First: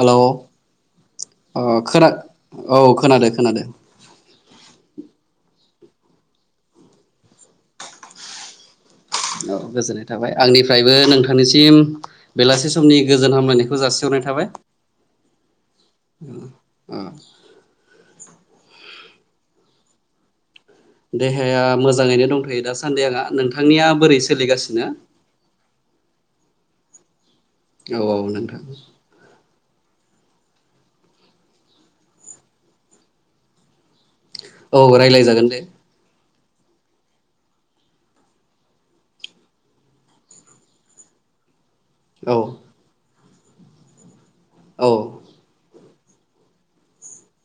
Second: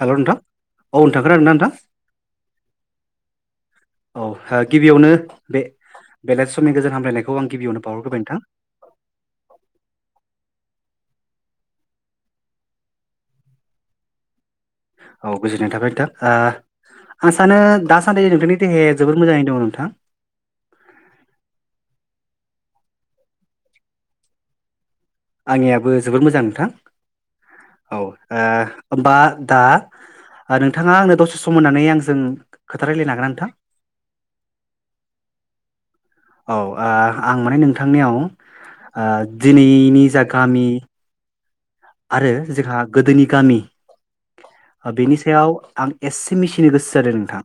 Hello नोंथां। औ नोंथां खोनादोंना अ नोंथां खोना- औ खोनादो खोनादो। औ ओ गिबियावनो बे बेलासे समनि गोजोन हामलायनायखौ आं गिबियावनो बावहरग्रोबाय नोंथां। औ गोजोननाय थाबाय आंनिफ्रायबो नोंथां नोंथांनिसिम बेलासि समनि गोजोन हामलायनायखौ जासिहरनाय थाबाय। औ गोजोननाय थाबाय नोंथां ओ ओ आं सानो दासान्दि नोंथांनि देहाया जोबोर मोजाङै दङ नोंथां। देहाया मोजाङैनो दंथ'यो दासान्दि आंहा नोंथांनिया बोरै सोलिगासिनो? आंनियाबो जोबोर मोजां नोंथां औ ओ ओमबा दा ओ नोंथाङा आंनो दसे सम होननानै आंजों खोथा रायलायनो हागोनना नोंथां? औ रायज्लाय जागोन दे औ आं माने नोंथांनियाव दिनैनि जा गामि आरो औ जोंहा गोदोनि गामि औ बेनि सायाव आं एसे मिथिनो गोसो जादों नोंथां।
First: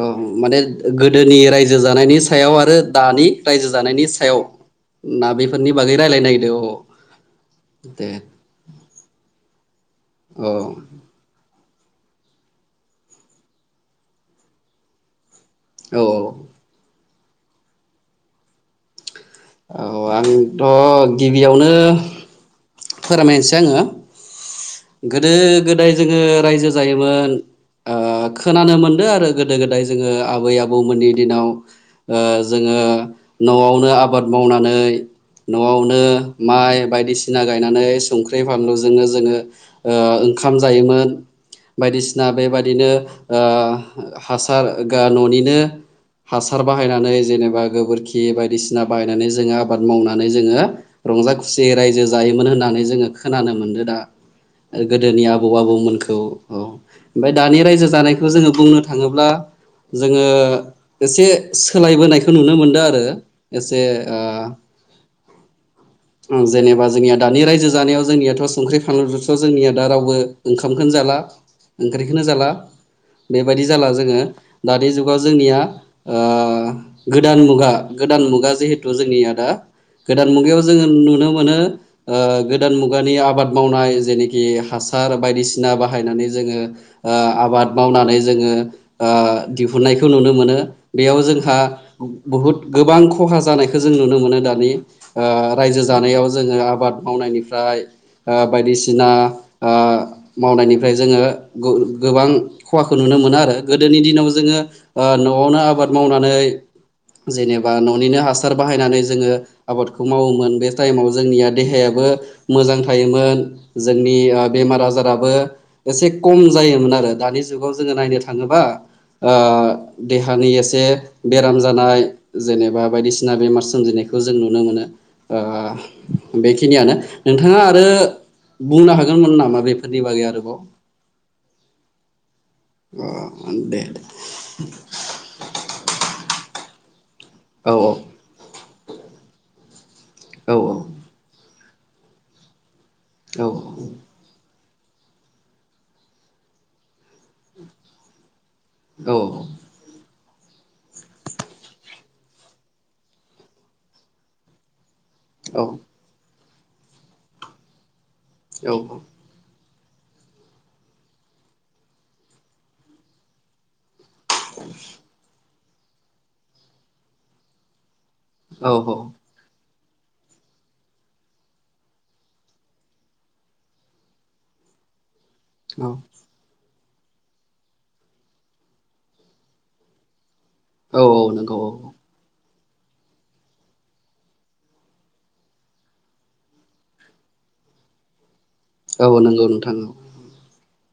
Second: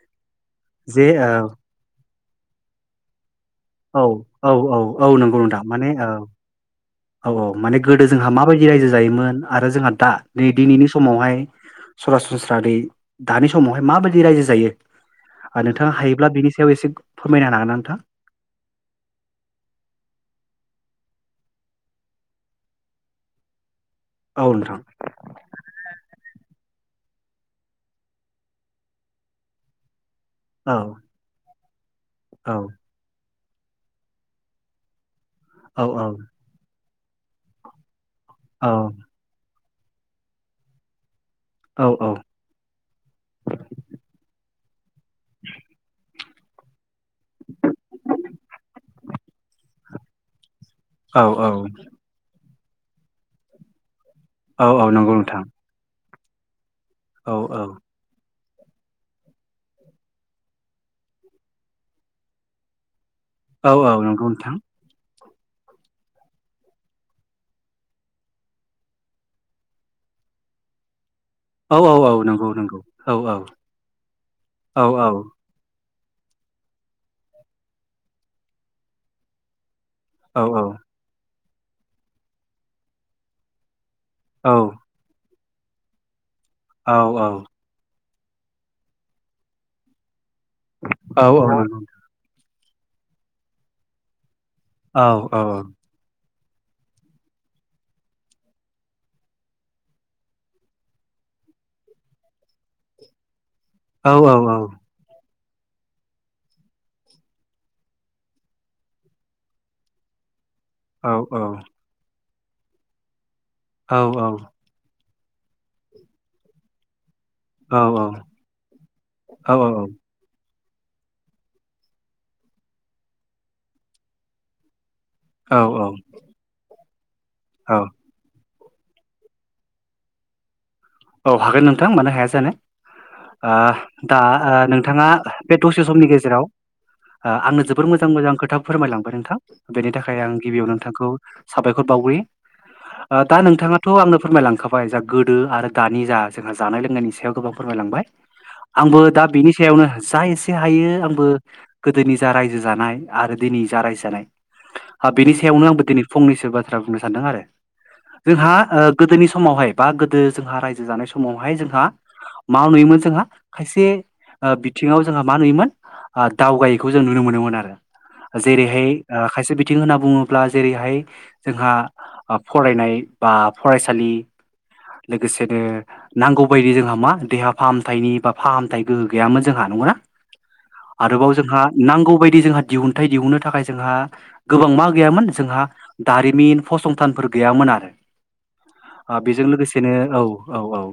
औ माने जे ओ गोदोनि रायजो जानायनि सायाव आरो दानि रायजो औ जानायनि सायाव औ औ औ ना नंगौ नोंथां बेफोरनि माने बागै औ रायज्लायनो नागिरदों औ औ औ माने गोदो दे जोंहा माबायदि रायजो जायोमोन आरो जोंहा दा न औ दिनैनि समावहाय सरासनस्रा नै दानि समावहाय माबायदि रायजो जायो आरो नोंथाङा औ हायोब्ला बिनि सायाव एसे फोरमायना होन हागोन नोंथां औ आंथ' गिबियावनो फोरमायनोसै आङो औ नोंथां गोदो गोदाय जोङो रायजो जायोमोन खोनानो मोनदों आरो गोदो गोदाय जोङो आबै औ आबौमोननि दिनाव औ जोङो न'आवनो आबाद मावनानै औ औ न'आवनो माइ बायदिसिना गायनानै संख्रि फानलुजोंनो जोङो ओंखाम जायोमोन औ बायदिसिना बेबादिनो हासार न'निनो हासार बाहायनानै जेनेबा गोबोरखि बायदिसिना बायनानै जोङो आबाद मावनानै जोङो औ रंजा खुसियै रायजो जायोमोन होननानै जोङो खोनानो मोनदों दा औ औ नंगौ गोदोनि नोंथां आबौ आबौमोनखौ औ ओमफफ्राय औ दानि औ रायजो जानायखौ जोङो बुंनो थाङोब्ला जोङो एसे सोलायबोनायखौ नुनो मोनदों आरो औ एसे औ नंगौ नोंथां जेनेबा जोंनिया दानि रायजो जानायाव जोंनियाथ' संख्रि फानलुथ' जोंनिया दा रावबो ओंखामखौनो जाला औ औ औ ओंख्रिखौनो नंगौ जाला नंगौ औ औ बेबायदि जाला जोङो औ दानि औ जुगाव जोंनिया गोदान मुगा गोदान मुगा जिहेथु जोंनियादा गोदान औ मुगायाव जोङो नुनो मोनो गोदान मुगानि आबाद मावनाय जेनेखि औ हासार बायदिसिना बाहायनानै जोङो औ आबाद मावनानै ज जोङो दिहुननायखौ नुनो मोनो बेयाव जोंहा नंगौ बहुद गोबां खहा जानायखौ जों नुनो मोनो दानि औ औ रायजो जानायाव जोङो आबाद मावनायनिफ्राय बायदिसिना मावनायनिफ्राय जोङो गोबां खहाखौ नुनो मोन नुनो मोन आरो गोदोनि औ दिनाव जोङो न'आवनो आबाद मावनानै जेनेबा न'निनो हासार बाहायनानै जोङो आबादखौ मावोमोन बे औ जोंनिया देहायो मोजां थायोमोन जोंनि औ औ बेमार आजाराब एसे खम जायोमोन आरो दानि जुगाव औ जोङो नायनो थाङोबा औ देहानि एसे एसे बेराम जानाय जेनेबा बायदिसिना बेमार सोमजिनायखौ जों नुनो औ औ मोनो बेखिनियानो नोंथाङा औ आरो बुंनो हागोनमोन नामा बेफोरनि बागै आरोबाव औ हागोन नोंथां मानो हाया जानो ओ दे दे दा नोंथाङा बे दसे समनि गेजेराव आंनो औ जोबोर मोजां मोजां खोथा फोरमायलांबाय नोंथां बेनि थाखाय आं औ गिबियाव नोंथांखौ साबायखर बावग्रि दा औ नोंथाङाथ' आंनो फोरमायलांखाबाय जा गोदो आरो दानि जा जोंहा जानाय लोंनायनि सायाव गोबां फोरमायलांबाय आंबो दा औ बिनि सायावनो जाय एसे हायो आंबो गोदोनि जा रायजो जानाय आरो दिनै जा रायजो जानाय बेनि औ सायावनो आंबो दिनै फंनैसो बाथ्रा बुंनो सानदों आरो जोंहा औ गोदोनि समावहाय बा गोदो जोंहा रायजो जानाय समावहाय जोंहा मा नुयोमोन जोंहा खायसे बिथिङाव जोंहा मा नुयोमोन दावगायैखौ जों नुनो मोनोमोन आरो औ जेरैहाय खायसे बिथिं होनना बुङोब्ला जेरैहाय जोंहा फरायनाय बा फरायसालि लोगोसेनो नांगौ बायदि जोंहा मा देहा फाहामथायनि बा फाहामथाय गोहो गैयामोन जोंहा नंगौ ना औ औ आरोबाव नंगौ जोंहा नांगौ बायदि जोंहा दिहुनथाइ दिहुननो थाखाय जोंहा गोबां मा गैयामोन जोंहा दारिमिन फसंथानफोर गैयामोन आरो ओ औ बेजों नंगौ नोंथां लोगोसेनो औ औ औ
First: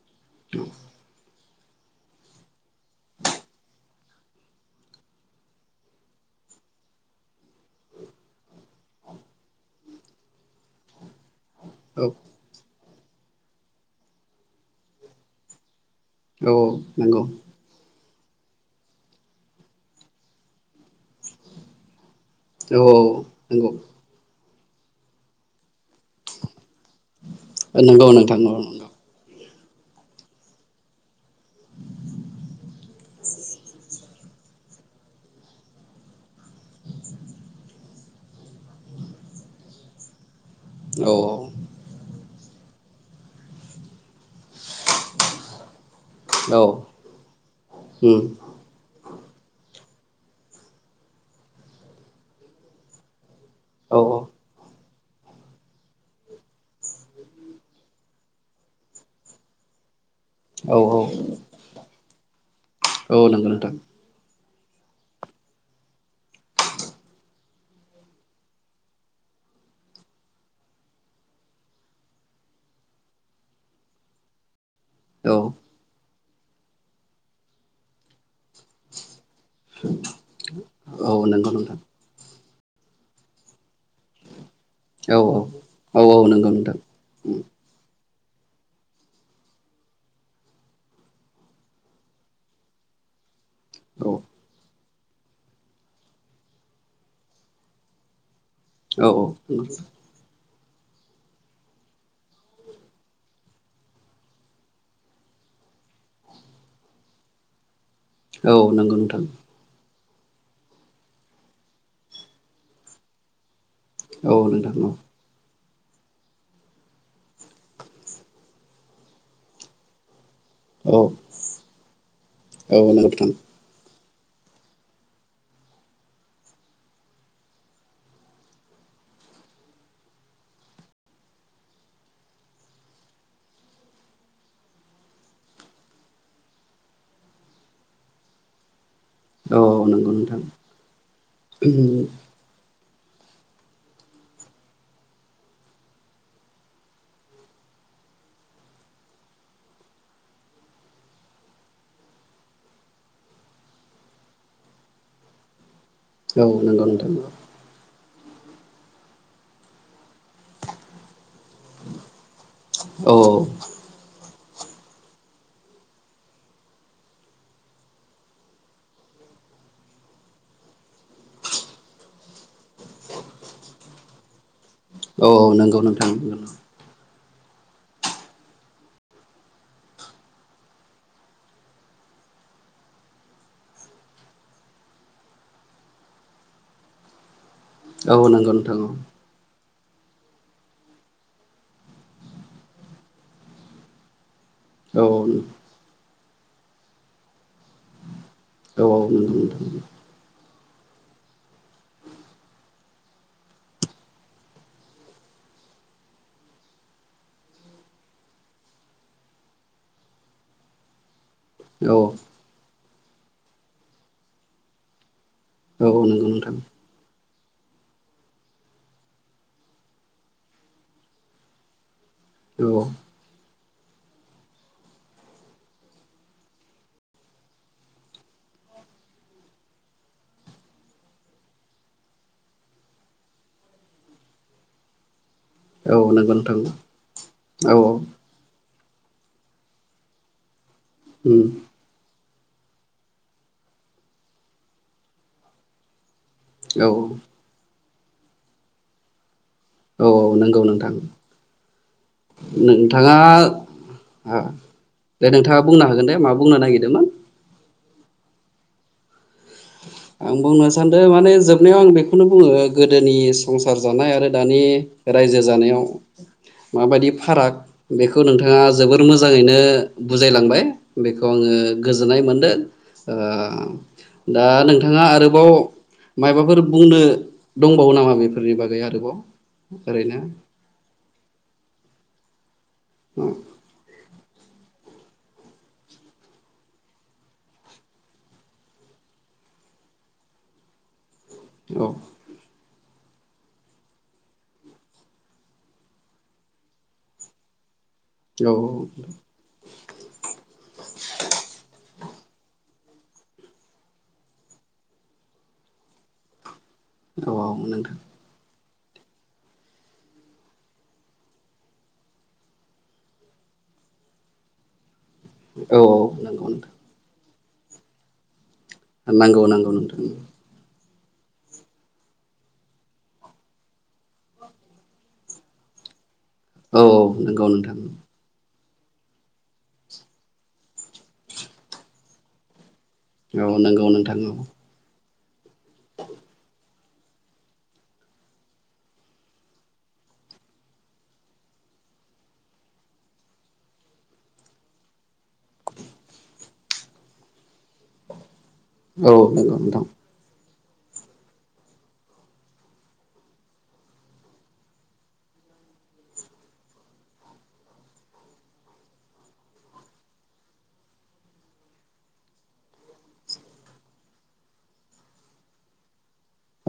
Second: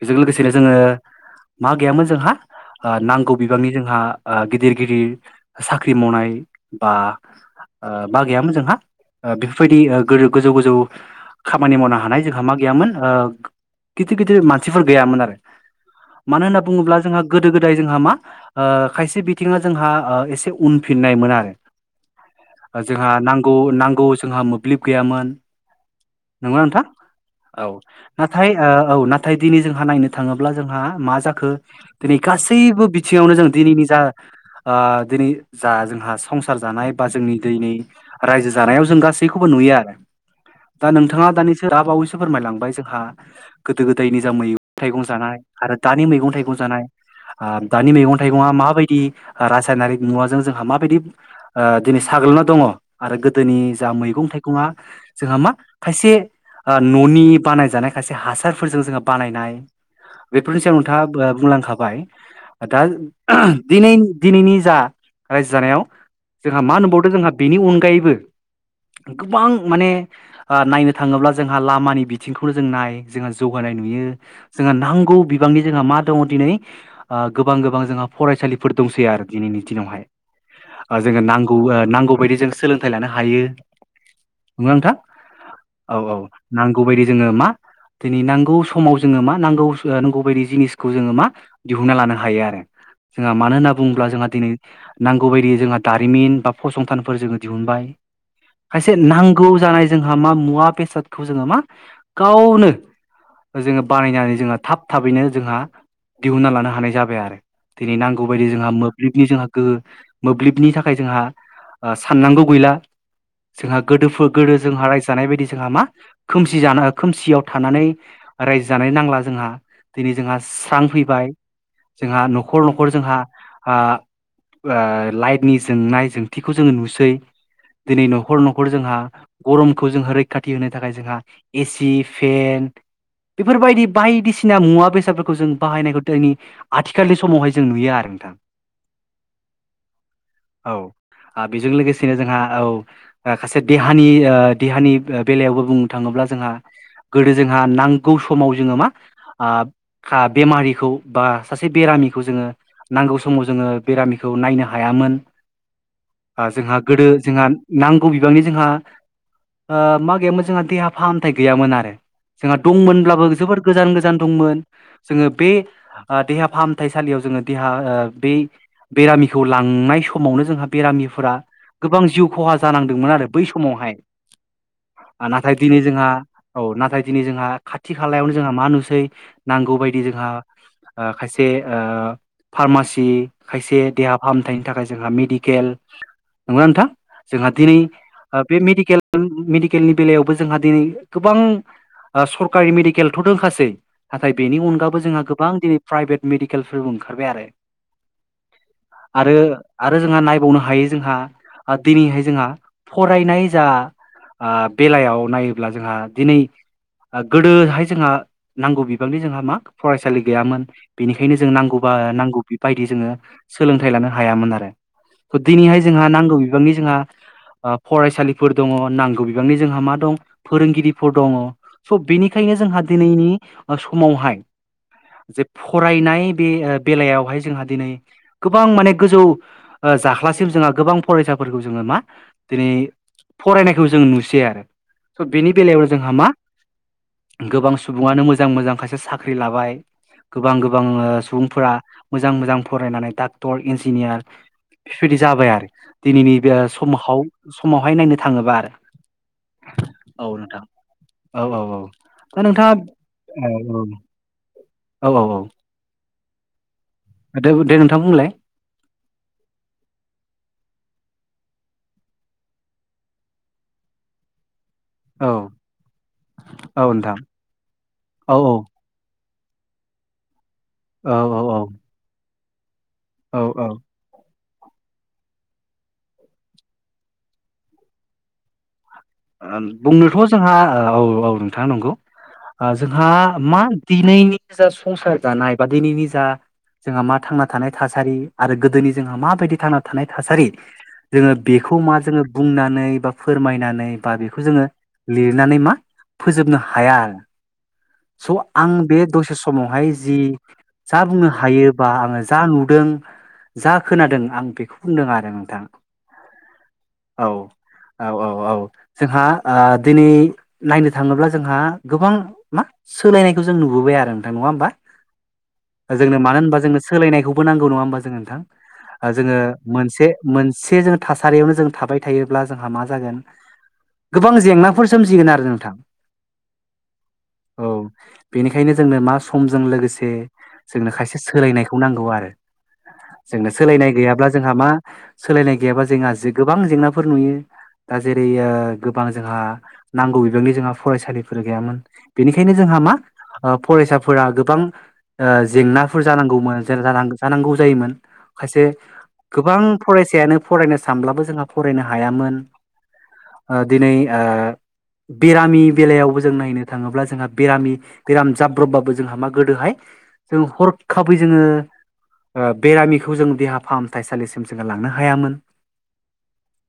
बेजों लोगोसेनो जोङो मा गैयामोन जोंहा नांगौ बिबांनि जोंहा गिदिर गिदिर साख्रि मावनाय बा बा गैयामोन जोंहा बेफोरबायदि गोजौ गोजौ खामानि मावनो औ हानाय जोंहा मा गैयामोन गिदिर गिदिर मानसिफोर गैयामोन आरो मानो औ होनना बुङोब्ला जोंहा नंगौ गोदो गोदाय जोंहा मा ओ खायसे बिथिङा जोंहा ओ एसे उनफिननायमोन आरो औ जोंहा नांगौ नंगौ नांगौ जोंहा मोब्लिब गैयामोन नंगौना नोंथां औ नंगौ नोंथां नाथाय औ नंगौ नाथाय दिनै जोंहा नायनो थाङोब्ला जोंहा मा जाखो दिनै गासैबो बिथिङावनो जों दिनैनि जा दिनै जा जोंहा संसार जानाय बा जोंनि दैनि रायजो जानायाव जों गासैखौबो नुयोआरो दा औ नोंथाङा दानिसो दा बावैसो फोरमायलांबाय जोंहा गोदो गोदायनि जा मैगं थाइगं जानाय आरो दानि मैगं औ थाइगं जानाय दानि मैगं उम थाइगंया माबायदि रासायनारिक मुवाजों जोंहा माबायदि दिनै साग्लोबना दङ आरो गोदोनि जा औ मैगं थाइगंया जोंहा मा खायसे न'नि बानाय जानाय खायसे हासारफोरजों जोङो बानायनाय बेफोरनि सायाव औ नोंथाङा बुंलांखाबाय दा औ नंगौ नोंथां दि दिनैनि जा रायजो जानायाव जोंहा मा होनबावदों जोंहा बेनि अनगायैबो गोबां माने नायनो थाङोब्ला जोंहा लामानि बिथिंखौ नो जों नाय जोंहा जौगानाय नुयो जोंहा नांगौ औ बिबांनि जोंहा मा दङ दिनै गोबां गोबां जों फरायसालि दंसै आरो दिनैनि दिनावहाय औ जों नंगौ नांगौ नोंथां नांगौ बायदि [unintelligible] ज सोलोंथाइ लानो हायो नंगौना नोंथां औ औ औ नंगौ नोंथां औ नांगौ बायदि जोङो मा दिनै नांगौ समाव जोङो मा नांगौ नांगौ बायदि जिनिसखौ जोङो मा दिहुनना लानो हायो आरो जोंहा मानो होनना बुङोब्ला जोंहा दिनै नांगौ बायदियै जोंहा दारिमिन बा फसंथानफोर जोङो दिहुनबाय खायसे औ नांगौ जानाय जोंहा मा मुवा बेसादखौ जोङो मा गावनो जोङो बानायनानै जो थाब थाबैनो जोंहा दिहुनन्ना लानो हानाय जाबाय आरो दिनै नांगौ बायदि औ जोंहा नंगौ नोंथां मोब्लिबनि जोंहा गोहो मोब्लिबनि थाखाय जोंहा साननांगौ गैला जोंहा गोदो औ गोदो जोंहा नोंथां रायजो जानाय बायदि जोंहा मा खोमसि जानो खोमसियाव थानानै रायजो जानाय नांला जोंहा दिनै जोंहा स्रां औ फैबाय जोंहा न'खर औ न'खर नंगौ जोंहा नोंथां ओ लाइटनि जोंनाय जोंथिखौ जोङो नुसै दिनै न'खर न'खर जोंहा गरमखौ जोंङो रैखाथि होनो थाखाय जोंहा एसि, फेन बेफोरबायदि बायदिसिना मुवा बेसादफोरखौ जों बाहायनायखौ दिनि आथिखालनि समावहाय जों नुयो आरो नोंथां। औ नंगौ नोंथां औ बेजों लोगोसेनो जोंहा औ सासे देहानि देहानि बेलायावबो बुंनो थाङोब्ला जोंहा गोदो जोंहा नांगौ समाव जोङो मा बेमारिखौ बा सासे बेरामिखौ जोङो नांगौ समाव जोङो बेरामिखौ नायनो हायामोन जोंहा औ नंगौ गोदो नोंथां जोंहा नांगौ बिबांनि जोंहा ओ मा गैयामोन जोंहा फाहामथायाइ गैयामोन आरो जोंहा दंमोनब्लाबो औ जोबोर गोजान गोजान दंमोन जोङो बे ओ देहा फाहामथायसालियाव जोङो देहा ओ बे बेरामिखौ लांनाय समावनो जोंहा बेरामिफोरा गोबां जिउ खहा जानांदोंमोन आरो बै समावहाय औ औ नाथाय नंगौ दिनै जोंहा नोंथां औ नाथाय दिनै जोंहा खाथि खालायावनो जोंहा मा नुसै नांगौ बायदि जोंहा ओ खायसे ओ फारमासि खायसे देहा फाहामथायनि थाखाय जोंहा मेडिकेल नंगौ ना नोंथां जोंहा दिनै औ ओ बे नंगौ नोंथां मेडिकेल मेडिकेलनि बेलायावबो जोंहा दिनै गोबां ओ सरकारि मेडिकेलथ' दंखासै नाथाय बेनि अनगाबो औ जोंहा औ गोबां दिनै प्राइभेट मेडिकेलफोरबो ओंखारबाय आरो औ आरो आरो जोंहा नायबावनो हा हायो जोंहा ओ दिनैहाय जोंहा फरायनाय जा ओ बेलायाव नायोब्ला जोंहा दिनै ओ गोदोहाय जोंहा नांगौ बिबांनि जोंहा मा फरायसालि गैयामोन बेनि खायनो जों नांगौबा नांगौ बेबायदि जोङो सोलोंथाइ लानो हायामोन आरो दिनैहाय नंगौ जोंहा नांगौ नोंथां बिबांनि जोंहा ओ फरायसालिफोर दङ नांगौ बिबांनि जोंहा मा दं फोरोंगिरिफोर दङ स' बेनिखायनो औ जोंहा दिनैनि ओ समावहाय जे फरायनाय बे ओ बेलायावहाय जोंहा दिनै गोबां माने गोजौ ओ जाख्लासिम जोंहा गोबां फरायसाफोरखौ जोङो मा दिनै फरायनायखौ जों नुसै स' बेनि बेलायावनो औ जोंहा मा नंगौ नोंथां औ गोबां नंगौ नोंथां औ सुबुंङानो मोजां मोजां खायसे साख्रि लाबाय गोबां गोबां ओ उम सुबुंफोरा मोजां मोजां फरायनानै डक्टर इन्जिनियार बेफोरबायदि जाबाय आरो दिनैनि बे औ समहाव समावहाय नायनो थाङोबा आरो औ औ नंगौ नोंथां औ औ औ नोंथाङा औ औ औ दे औ नोंथाङा बुंनो हागोन दे मा बुंनो नागिरदोंमोन थां बुंलाय आं बुंनो सानदो माने जोबनायाव आं बेखौनो बुङो गोदोनि संसार जानाय आरो दानि औ रायजो जानायाव औ माबायदि नोंथां फाराग बेखौ औ नोंथाङा जोबोर मो मोजाङैनो बुजायलांबाय औ बेखौ आङो औ गोजोननाय मोनदों औ ओ दा नोंथाङा आरोबाव माबाफोर बुंनो दंबावो नामा बेफोरनि बागै आरो ओ बुंनोथ' जोंहा औ औ नोंथाङा नंगौ ओ जोंहा औ मा दिनैनि जा संसार जानाय बा दिनैनि जा जोंहा मा थांना थानाय थासारि आरो गोदोनि जोंहा माबायदि थांना थानाय थासारि जोङो बेखौ मा जोङो बुंनानै बा फोरमायनानै बा बेखौ जोङो लिरनानै मा फोजोबनो हाया आरो स' औ आं बे दसे समावहाय जि जा बुंनो हायोबा आङो जा नुदों जा खोनादों आं बेखौ बुंदों आरो नोंथां औ औ औ औ जोंहा ओ दिनै नायनो थाङोब्ला जोंहा गोबां मा सोलायनायखौ जों नुबोबाय आरो नोंथां नङा होमबा औ औ जोंनो मानो नंगौ होमबा नोंथां सोलायनायनायखौ बो नांगौ नङा होमबा जों नोंथां ओ जोङो नांगौ नांगौ नोंथां मोनसे मोनसेजोंङो थासारियावनो जों थाबाय थायोब्ला जोंहा मा जागोन गोबां जेंनाफोर सोमजिगोन आरो नोंथां औ औ नंगौ नोंथां बेखायनो जोंनो मा समजों लोगोसे जोंनो खायसे सोलायनायखौ नांगौ आरो औ जोंनो नंगौ सोलायनाय गैयाब्ला नोंथां जोंहा मा सोलायनाय गैयाबा जोंहा गोबां जेंनाफोर नुयो दा जेरै ओ ओ गोबां जोंहा नांगौ बिबांनि जोंहा फरायसालिफोर गैयामोन बेनिखायनो जोंहा मा फरायसाफोरा गोबां जेंनाफोर जानांगौमोन जानांगौ जायोमोन खायसे औ नंगौ गोबां नोंथां फरायसायानो फरायनो सानब्लाबो जोंहा फरायनो हायामोन दिनै बेरामि बेलायावबो जों नायनो थाङोब्ला जोंहा बेरामि बेराम जाब्रबबाबो जोंहा मा गोदोहाय जों हरखाबै जोङो बेरामिखौ जों देहा फाहामथायसालिसिम जोङो लांनो हायामोन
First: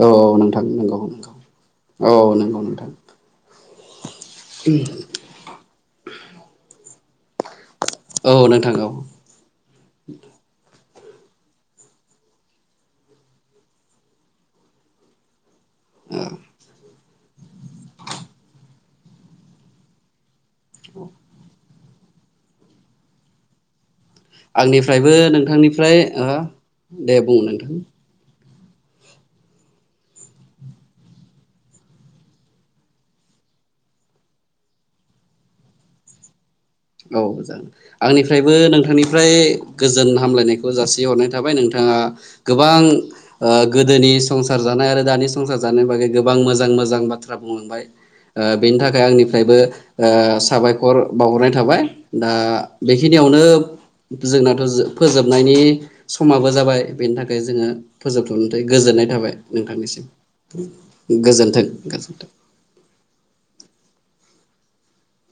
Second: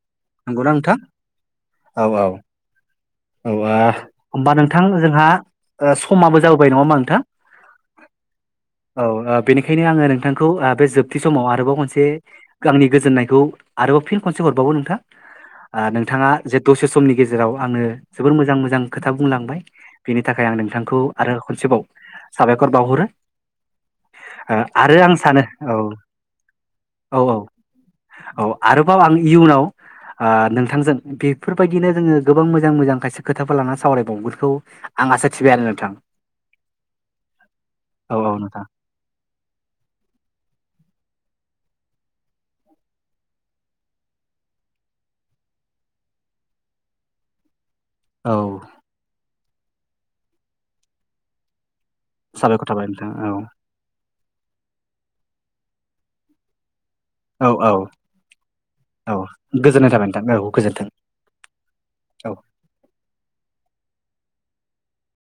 औ नोंथां नंगौ नंगौ औ नंगौ नोंथां औ होमबा नोंथां जोंहा समाबो जाबोबाय नङा होमबा नोंथां औ नोंथां औ बेनिखायनो आङो नोंथांखौ बे जोब थि समाव आरोबाव खनसे आंनि गोजोननायखौ आरोबाव फिन खनसे हरबावो नोंथां। औ नोंथांङा जे दसे समनि गेजेराव आंनो जोबोर मोजां मोजां खोथा बुंलांबाय बेनि थाखाय आं नोंथांखौ आरो खनसेबाव साबायखर बावहरो आरो आंनिफ्रायबो आं सानो औ नोंथांनिफ्राय ओ दे औ बुं औ नोंथां औ आरोबाव आं इयुनाव ओ नोंथांजों बेफोरबायदिनो जोङो गोबां मोजां मोजां खायसे खोथाफोर लानानै सावरायबावगोनखौ आं आसा थिबाय आरो नोंथां। औ जागोन औ औ आंनिफ्रायबो नोंथां नोंथांनिफ्राय गोजोन हामलायनायखौ जासिहरनाय थाबाय नों थांङा गोबां ओ गोदोनि संसार जानाय आरो दानि संसार जानाय बागै गोबां मोजां मोजां बाथ्रा बुंलांबाय औ ओ बेनि थाखाय आंनिफ्रायबो साबायखर बावहरनाय थाबाय दा साबायखर थाबाय नोंथां औ बेखिनियावनो जोंनाथ' फोजोबनायनि समाबो जाबाय बेनि थाखाय औ जोङो औ फोजोबथ'नो गोजोननाय औ थाबाय गोजोननाय नोंथांनिसिम थाबाय नोंथां औ गोजोन्थों गोजोन्थों गोजोन्थों औ